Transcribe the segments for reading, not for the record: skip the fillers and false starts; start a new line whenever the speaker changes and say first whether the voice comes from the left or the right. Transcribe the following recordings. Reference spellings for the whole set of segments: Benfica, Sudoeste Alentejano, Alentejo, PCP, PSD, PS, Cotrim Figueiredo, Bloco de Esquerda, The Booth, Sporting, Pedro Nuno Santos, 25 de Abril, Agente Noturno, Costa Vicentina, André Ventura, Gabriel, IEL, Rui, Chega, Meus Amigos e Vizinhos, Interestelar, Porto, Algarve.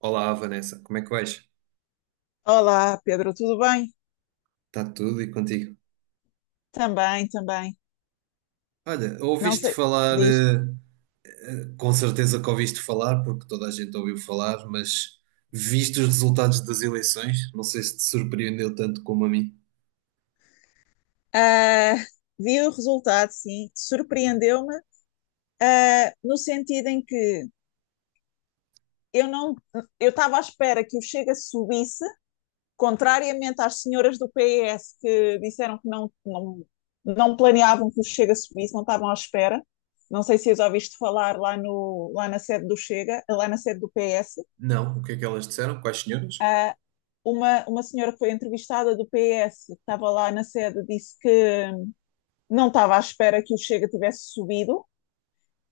right: Olá, Vanessa, como é que vais?
left: Olá, Pedro, tudo bem?
right: Está tudo e contigo?
left: Também, também.
right: Olha,
left: Não
right: ouviste
left: sei,
right: falar,
left: diz.
right: com certeza que ouviste falar, porque toda a gente ouviu falar, mas viste os resultados das eleições? Não sei se te surpreendeu tanto como a mim.
left: Ah, vi o resultado, sim, surpreendeu-me, no sentido em que eu não, eu estava à espera que o Chega subisse, contrariamente às senhoras do PS que disseram que não, não, não planeavam que o Chega subisse, não estavam à espera. Não sei se já ouviste falar lá, no, lá na sede do Chega, lá na sede do PS.
right: Não, o que é que elas disseram? Quais senhoras?
left: Uh, uma senhora que foi entrevistada do PS, que estava lá na sede, disse que não estava à espera que o Chega tivesse subido.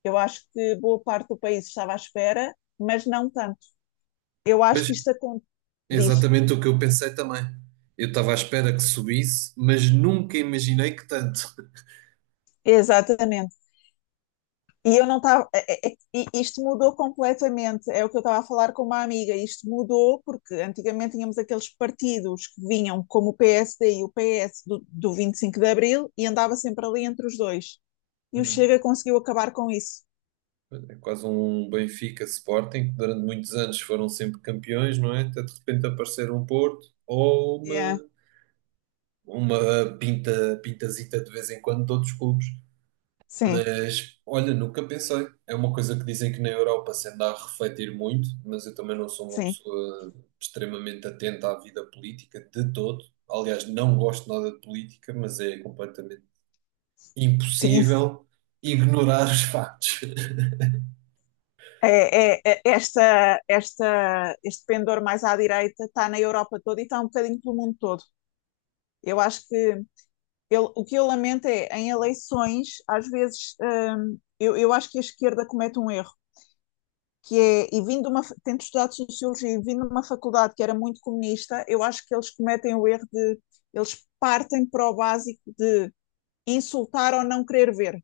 left: Eu acho que boa parte do país estava à espera, mas não tanto. Eu acho
right: Mas
left: que
right: é
left: isto acontece. Diz,
right: exatamente o que eu pensei também. Eu estava à espera que subisse, mas nunca imaginei que tanto.
left: exatamente. E eu não estava. Isto mudou completamente. É o que eu estava a falar com uma amiga. Isto mudou porque antigamente tínhamos aqueles partidos que vinham como o PSD e o PS do 25 de Abril e andava sempre ali entre os dois. E o
right: Uhum.
left: Chega conseguiu acabar com isso.
right: É quase um Benfica Sporting, que durante muitos anos foram sempre campeões, não é? Até de repente aparecer um Porto ou
left: Yeah.
right: uma pinta, pintazita de vez em quando de outros clubes,
left: Sim,
right: mas olha, nunca pensei. É uma coisa que dizem que na Europa se anda a refletir muito, mas eu também não sou uma
left: sim,
right: pessoa extremamente atenta à vida política de todo. Aliás, não gosto nada de política, mas é completamente
left: sim.
right: impossível ignorar os factos.
left: Este pendor mais à direita está na Europa toda e está um bocadinho pelo mundo todo. Eu acho que o que eu lamento é, em eleições, às vezes, eu acho que a esquerda comete um erro, que é, e vindo de tendo estudado sociologia e vindo de uma faculdade que era muito comunista, eu acho que eles cometem o erro de, eles partem para o básico de insultar ou não querer ver,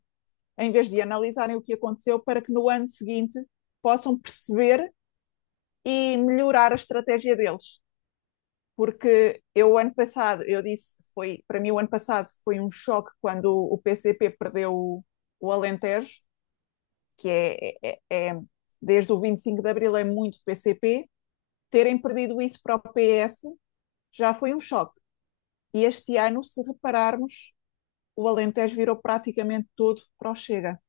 left: em vez de analisarem o que aconteceu para que no ano seguinte possam perceber e melhorar a estratégia deles. Porque eu, ano passado, eu disse, foi, para mim o ano passado foi um choque quando o PCP perdeu o Alentejo, que é, é, é, é, desde o 25 de Abril é muito PCP, terem perdido isso para o PS já foi um choque. E este ano, se repararmos, o Alentejo virou praticamente todo para o Chega.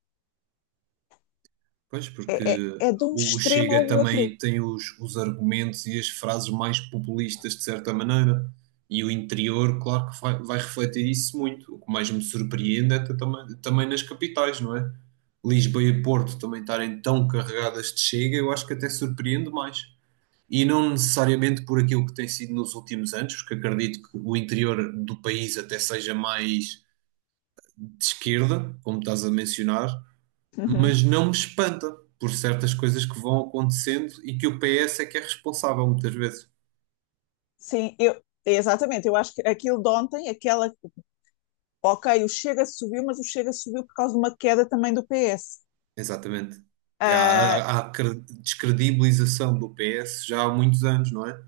right: Pois, porque
left: É de um
right: o
left: extremo
right: Chega
left: ao outro.
right: também tem os argumentos e as frases mais populistas, de certa maneira. E o interior, claro que vai refletir isso muito. O que mais me surpreende é também, também nas capitais, não é? Lisboa e Porto também estarem tão carregadas de Chega, eu acho que até surpreende mais. E não necessariamente por aquilo que tem sido nos últimos anos, porque acredito que o interior do país até seja mais de esquerda, como estás a mencionar,
left: Uhum.
right: mas não me espanta por certas coisas que vão acontecendo e que o PS é que é responsável muitas vezes.
left: Sim, exatamente. Eu acho que aquilo de ontem, aquela. Ok, o Chega subiu, mas o Chega subiu por causa de uma queda também do PS.
right: Exatamente.
left: Ah,
right: Descredibilização do PS já há muitos anos, não é?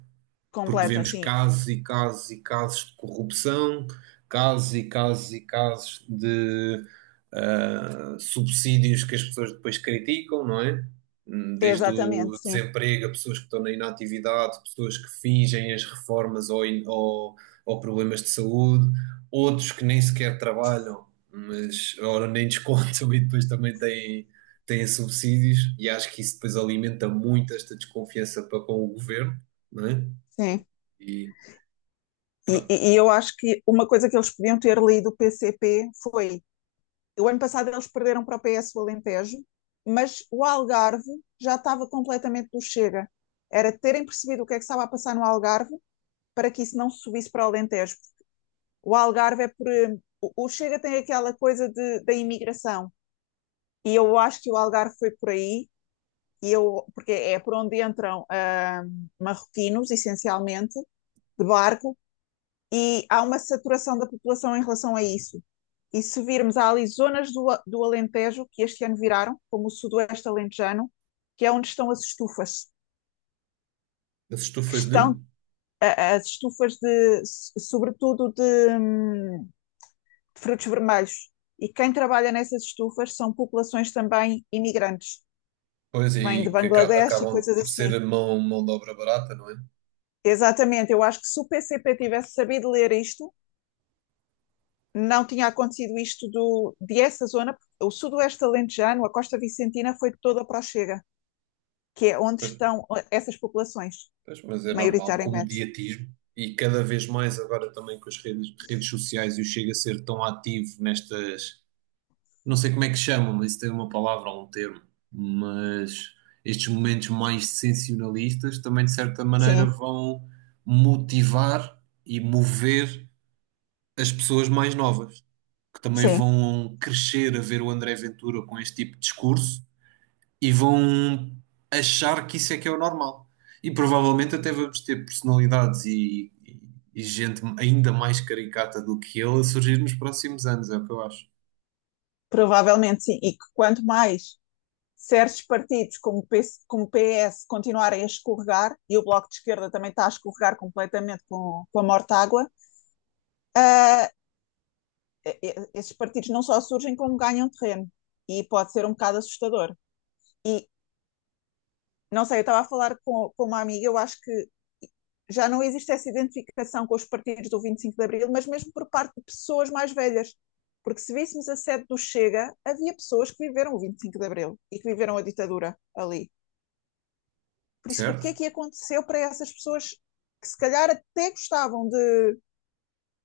right: Porque
left: completa,
right: vemos
left: sim.
right: casos e casos e casos de corrupção, casos e casos e casos de subsídios que as pessoas depois criticam, não é? Desde
left: Exatamente,
right: o
left: sim.
right: desemprego, a pessoas que estão na inatividade, pessoas que fingem as reformas ou problemas de saúde, outros que nem sequer trabalham, mas ora nem descontam e depois também têm subsídios, e acho que isso depois alimenta muito esta desconfiança para com o governo, não é?
left: Sim.
right: E
left: E,
right: pronto,
left: e- e eu acho que uma coisa que eles podiam ter lido o PCP foi o ano passado eles perderam para o PS o Alentejo, mas o Algarve já estava completamente do Chega. Era terem percebido o que é que estava a passar no Algarve para que isso não subisse para o Alentejo. O Algarve é por. O Chega tem aquela coisa da imigração. E eu acho que o Algarve foi por aí, porque é por onde entram marroquinos, essencialmente, de barco. E há uma saturação da população em relação a isso. E se virmos, há ali zonas do Alentejo que este ano viraram, como o Sudoeste Alentejano, que é onde estão as estufas,
right: as
left: que
right: estufas de.
left: estão as estufas de, sobretudo de frutos vermelhos. E quem trabalha nessas estufas são populações também imigrantes,
right: Pois,
left: que vêm de
right: e que
left: Bangladesh e
right: acabam
left: coisas
right: por ser
left: assim.
right: a mão de obra barata, não é?
left: Exatamente, eu acho que se o PCP tivesse sabido ler isto, não tinha acontecido isto de essa zona, o Sudoeste Alentejano, a Costa Vicentina foi toda para o Chega, que é onde
right: Pois.
left: estão essas populações,
right: Pois, mas é normal, com o
left: maioritariamente.
right: mediatismo, e cada vez mais agora também com as redes sociais e o Chega a ser tão ativo nestas, não sei como é que chamam, mas isso tem uma palavra ou um termo, mas estes momentos mais sensacionalistas também de certa maneira
left: Sim,
right: vão motivar e mover as pessoas mais novas, que também
left: sim,
right: vão crescer a ver o André Ventura com este tipo de discurso e vão achar que isso é que é o normal. E provavelmente até vamos ter e gente ainda mais caricata do que ele a surgir nos próximos anos, é o que eu acho,
left: provavelmente sim. E que quanto mais certos partidos como o PS, como o PS continuarem a escorregar, e o Bloco de Esquerda também está a escorregar completamente com a Mortágua, uh, esses partidos não só surgem como ganham terreno. E pode ser um bocado assustador. E, Não sei, eu estava a falar com uma amiga, eu acho que já não existe essa identificação com os partidos do 25 de Abril, mas mesmo por parte de pessoas mais velhas. Porque se víssemos a sede do Chega, havia pessoas que viveram o 25 de Abril e que viveram a ditadura ali. Por isso, o que é
right: certo?
left: que aconteceu para essas pessoas que se calhar até gostavam de,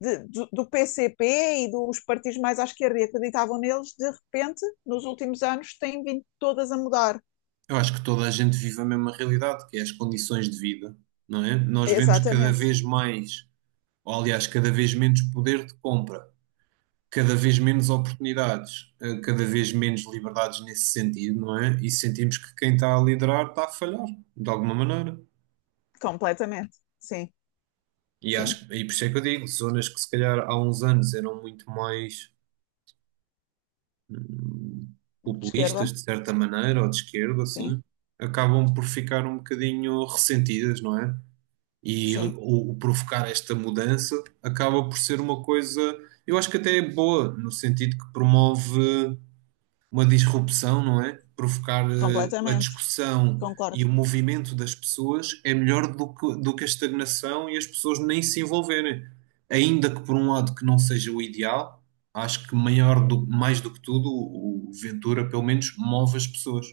left: de, do, do PCP e dos partidos mais à esquerda e acreditavam neles, de repente, nos últimos anos, têm vindo todas a mudar.
right: Eu acho que toda a gente vive a mesma realidade, que é as condições de vida, não é? Nós vemos cada
left: Exatamente,
right: vez mais, ou aliás, cada vez menos poder de compra. Cada vez menos oportunidades, cada vez menos liberdades nesse sentido, não é? E sentimos que quem está a liderar está a falhar, de alguma maneira.
left: completamente, sim,
right: E,
left: sim.
right: acho, e por isso é que eu digo, zonas que se calhar há uns anos eram muito mais hum,
left: De
right: populistas,
left: esquerda,
right: de certa maneira, ou de esquerda,
left: sim,
right: assim, acabam por ficar um bocadinho ressentidas, não é? E
left: sim,
right: o provocar esta mudança acaba por ser uma coisa, eu acho que até é boa, no sentido que promove uma disrupção, não é? Provocar a
left: completamente,
right: discussão e
left: concordo,
right: o movimento das pessoas é melhor do que a estagnação e as pessoas nem se envolverem. Ainda que por um lado que não seja o ideal, acho que mais do que tudo o Ventura pelo menos move as pessoas.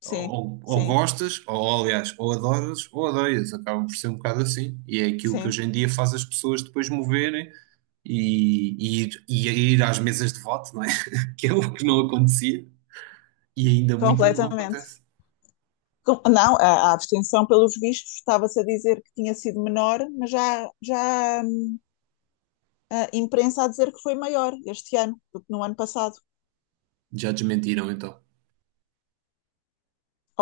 left: sim, sim,
right: Ou adoras ou odeias, acaba por ser um bocado assim. E é aquilo que
left: sim,
right: hoje em dia faz as pessoas depois moverem e ir às mesas de voto, não é? Que é o que não acontecia. E ainda muita não acontece.
left: completamente. Não, a abstenção, pelos vistos, estava-se a dizer que tinha sido menor, mas já a imprensa a dizer que foi maior este ano do que no ano passado.
right: Já desmentiram então.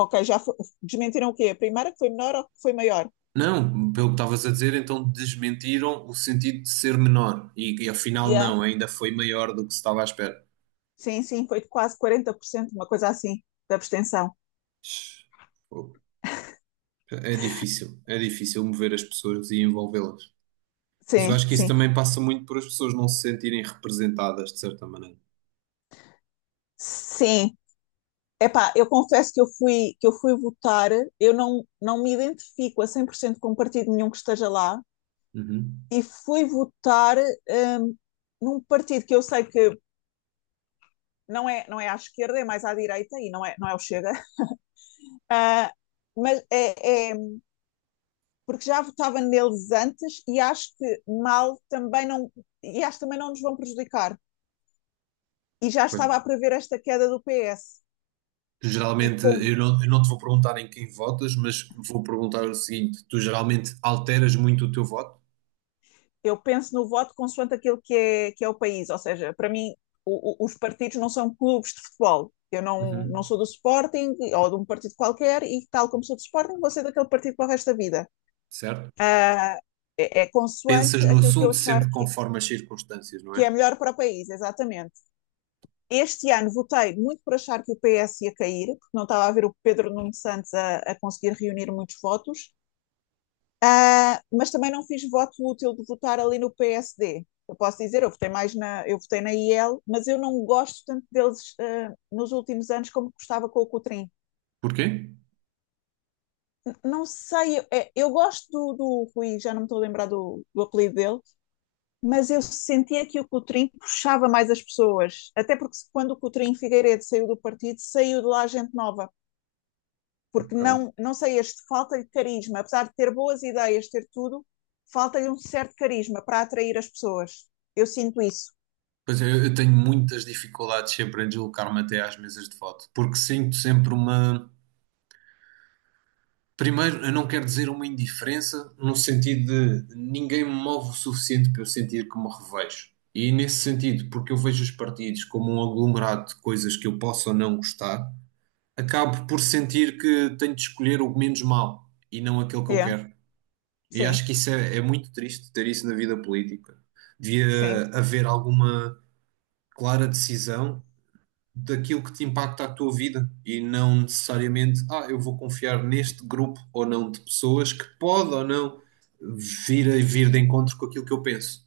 left: Ok, desmentiram o quê? A primeira que foi menor ou que foi maior?
right: Não, pelo que estavas a dizer, então desmentiram o sentido de ser menor. E afinal,
left: Yeah.
right: não, ainda foi maior do que se estava à espera.
left: Sim, sim, foi de quase 40% uma coisa assim, da abstenção.
right: Pô, é difícil, é difícil mover as pessoas e envolvê-las. Mas eu
left: Sim,
right: acho que isso
left: sim.
right: também passa muito por as pessoas não se sentirem representadas de certa maneira.
left: Sim, epá, eu confesso que que eu fui votar, eu não, não me identifico a 100% com um partido nenhum que esteja lá,
right: Uhum.
left: e fui votar num partido que eu sei que não é à esquerda, é mais à direita, e não é o Chega. Ah, mas porque já votava neles antes e acho que mal também não, e acho que também não nos vão prejudicar. E já
right: Pois.
left: estava a prever esta queda do PS. E
right: Geralmente,
left: com
right: eu não te vou perguntar em quem votas, mas vou perguntar o seguinte: tu geralmente alteras muito o teu voto?
left: Eu penso no voto consoante aquilo que é o país. Ou seja, para mim, os partidos não são clubes de futebol. Eu não,
right: Uhum.
left: não sou do Sporting ou de um partido qualquer e, tal como sou do Sporting, vou ser daquele partido para o resto da vida.
right: Certo?
left: Uh, é consoante
right: Pensas no
left: aquilo que eu
right: assunto
left: achar
right: sempre
left: que,
right: conforme as circunstâncias, não
left: que
right: é?
left: é melhor para o país, exatamente. Este ano votei muito por achar que o PS ia cair, porque não estava a ver o Pedro Nuno Santos a conseguir reunir muitos votos. Ah, mas também não fiz voto útil de votar ali no PSD. Eu posso dizer, eu votei na IEL, mas eu não gosto tanto deles nos últimos anos como gostava com o Cotrim.
right: Porquê?
left: Não sei, eu gosto do Rui, já não me estou a lembrar do apelido dele, mas eu sentia que o Cotrim puxava mais as pessoas. Até porque quando o Cotrim Figueiredo saiu do partido, saiu de lá gente nova. Porque
right: Ok.
left: não sei, este falta de carisma, apesar de ter boas ideias, ter tudo, falta-lhe um certo carisma para atrair as pessoas. Eu sinto isso.
right: Pois é, eu tenho muitas dificuldades sempre em deslocar-me até às mesas de voto, porque sinto sempre uma. Primeiro, eu não quero dizer uma indiferença, no sentido de ninguém me move o suficiente para eu sentir que me revejo. E nesse sentido, porque eu vejo os partidos como um aglomerado de coisas que eu posso ou não gostar, acabo por sentir que tenho de escolher o menos mau e não aquele que eu
left: É,
right: quero. E acho
left: sim,
right: que isso é, é muito triste ter isso na vida política.
left: sim,
right: Devia haver alguma clara decisão daquilo que te impacta a tua vida e não necessariamente, eu vou confiar neste grupo ou não de pessoas que pode ou não vir de encontro com aquilo que eu penso.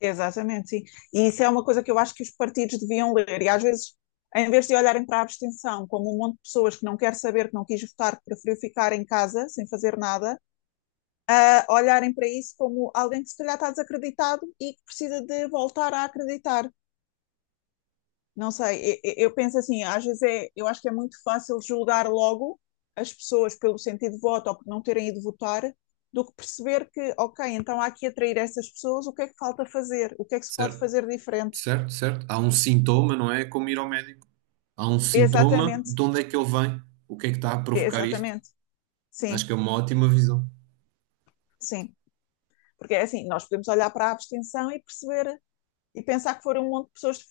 left: exatamente, sim. E isso é uma coisa que eu acho que os partidos deviam ler. E às vezes, em vez de olharem para a abstenção como um monte de pessoas que não quer saber, que não quis votar, que preferiu ficar em casa sem fazer nada, a olharem para isso como alguém que se calhar está desacreditado e que precisa de voltar a acreditar. Não sei, eu penso assim, às vezes eu acho que é muito fácil julgar logo as pessoas pelo sentido de voto ou por não terem ido votar, do que perceber que, ok, então há que atrair essas pessoas, o que é que falta fazer? O que é que se pode
right: Certo?
left: fazer diferente?
right: Certo, certo. Há um sintoma, não é? É como ir ao médico. Há um sintoma,
left: Exatamente,
right: de onde é que ele vem? O que é que está a provocar isto?
left: exatamente,
right: Acho
left: sim,
right: que é uma ótima visão.
left: sim. Porque é assim, nós podemos olhar para a abstenção e perceber e pensar que foram um monte de pessoas que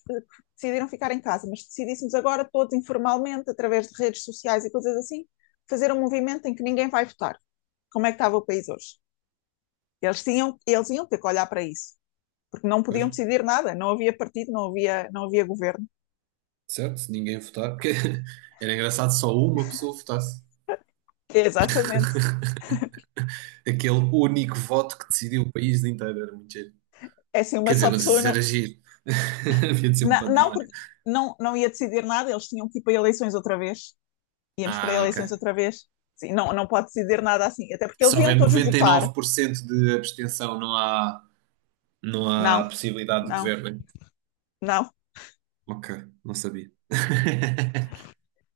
left: decidiram ficar em casa, mas se decidíssemos agora todos informalmente, através de redes sociais e coisas assim, fazer um movimento em que ninguém vai votar. Como é que estava o país hoje? Eles iam ter que olhar para isso, porque não
right: Pois.
left: podiam decidir nada, não havia partido, não havia governo.
right: Certo? Se ninguém votar, porque era engraçado se só uma pessoa votasse.
left: Exatamente.
right: Aquele único voto que decidiu o país inteiro, era muito giro.
left: É assim, uma
right: Quer dizer,
left: só
right: não sei
left: pessoa
right: se
left: não,
right: era giro. Havia de ser um
left: não
right: pandemónio.
left: porque não ia decidir nada, eles tinham que ir para eleições outra vez. Íamos para
right: Ah, ok.
left: eleições outra vez. Sim, não pode decidir nada assim, até porque
right: Se
left: eles
right: houver
left: iam todos votar.
right: 99% de abstenção, não há
left: Não,
right: possibilidade de
left: não,
right: governo. Hein?
left: não.
right: Ok, não sabia.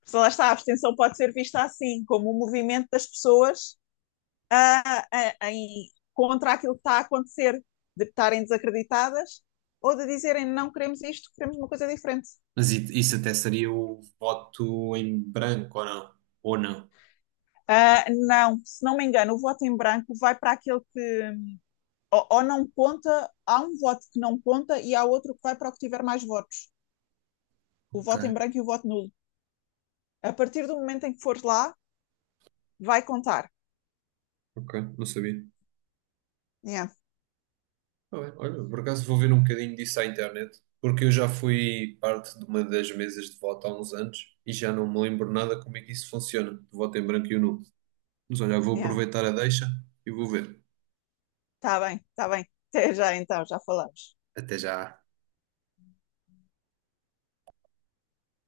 left: Se lá está, a abstenção pode ser vista assim, como um movimento das pessoas contra aquilo que está a acontecer, de estarem desacreditadas, ou de dizerem não queremos isto, queremos uma coisa diferente.
right: Isso até seria o voto em branco, ou não? Ou não?
left: Ah, não, se não me engano, o voto em branco vai para aquele que ou não conta, há um voto que não conta e há outro que vai para o que tiver mais votos. O
right: Ok,
left: voto em branco e o voto nulo. A partir do momento em que fores lá, vai contar.
right: ok, não sabia.
left: Yeah,
right: Tá bem. Olha, por acaso vou ver um bocadinho disso à internet, porque eu já fui parte de uma das mesas de voto há uns anos e já não me lembro nada como é que isso funciona, de voto em branco e nulo. Mas olha, vou
left: yeah.
right: aproveitar a deixa e vou ver.
left: Está bem, está bem. Até já então, já falamos.
right: Até já.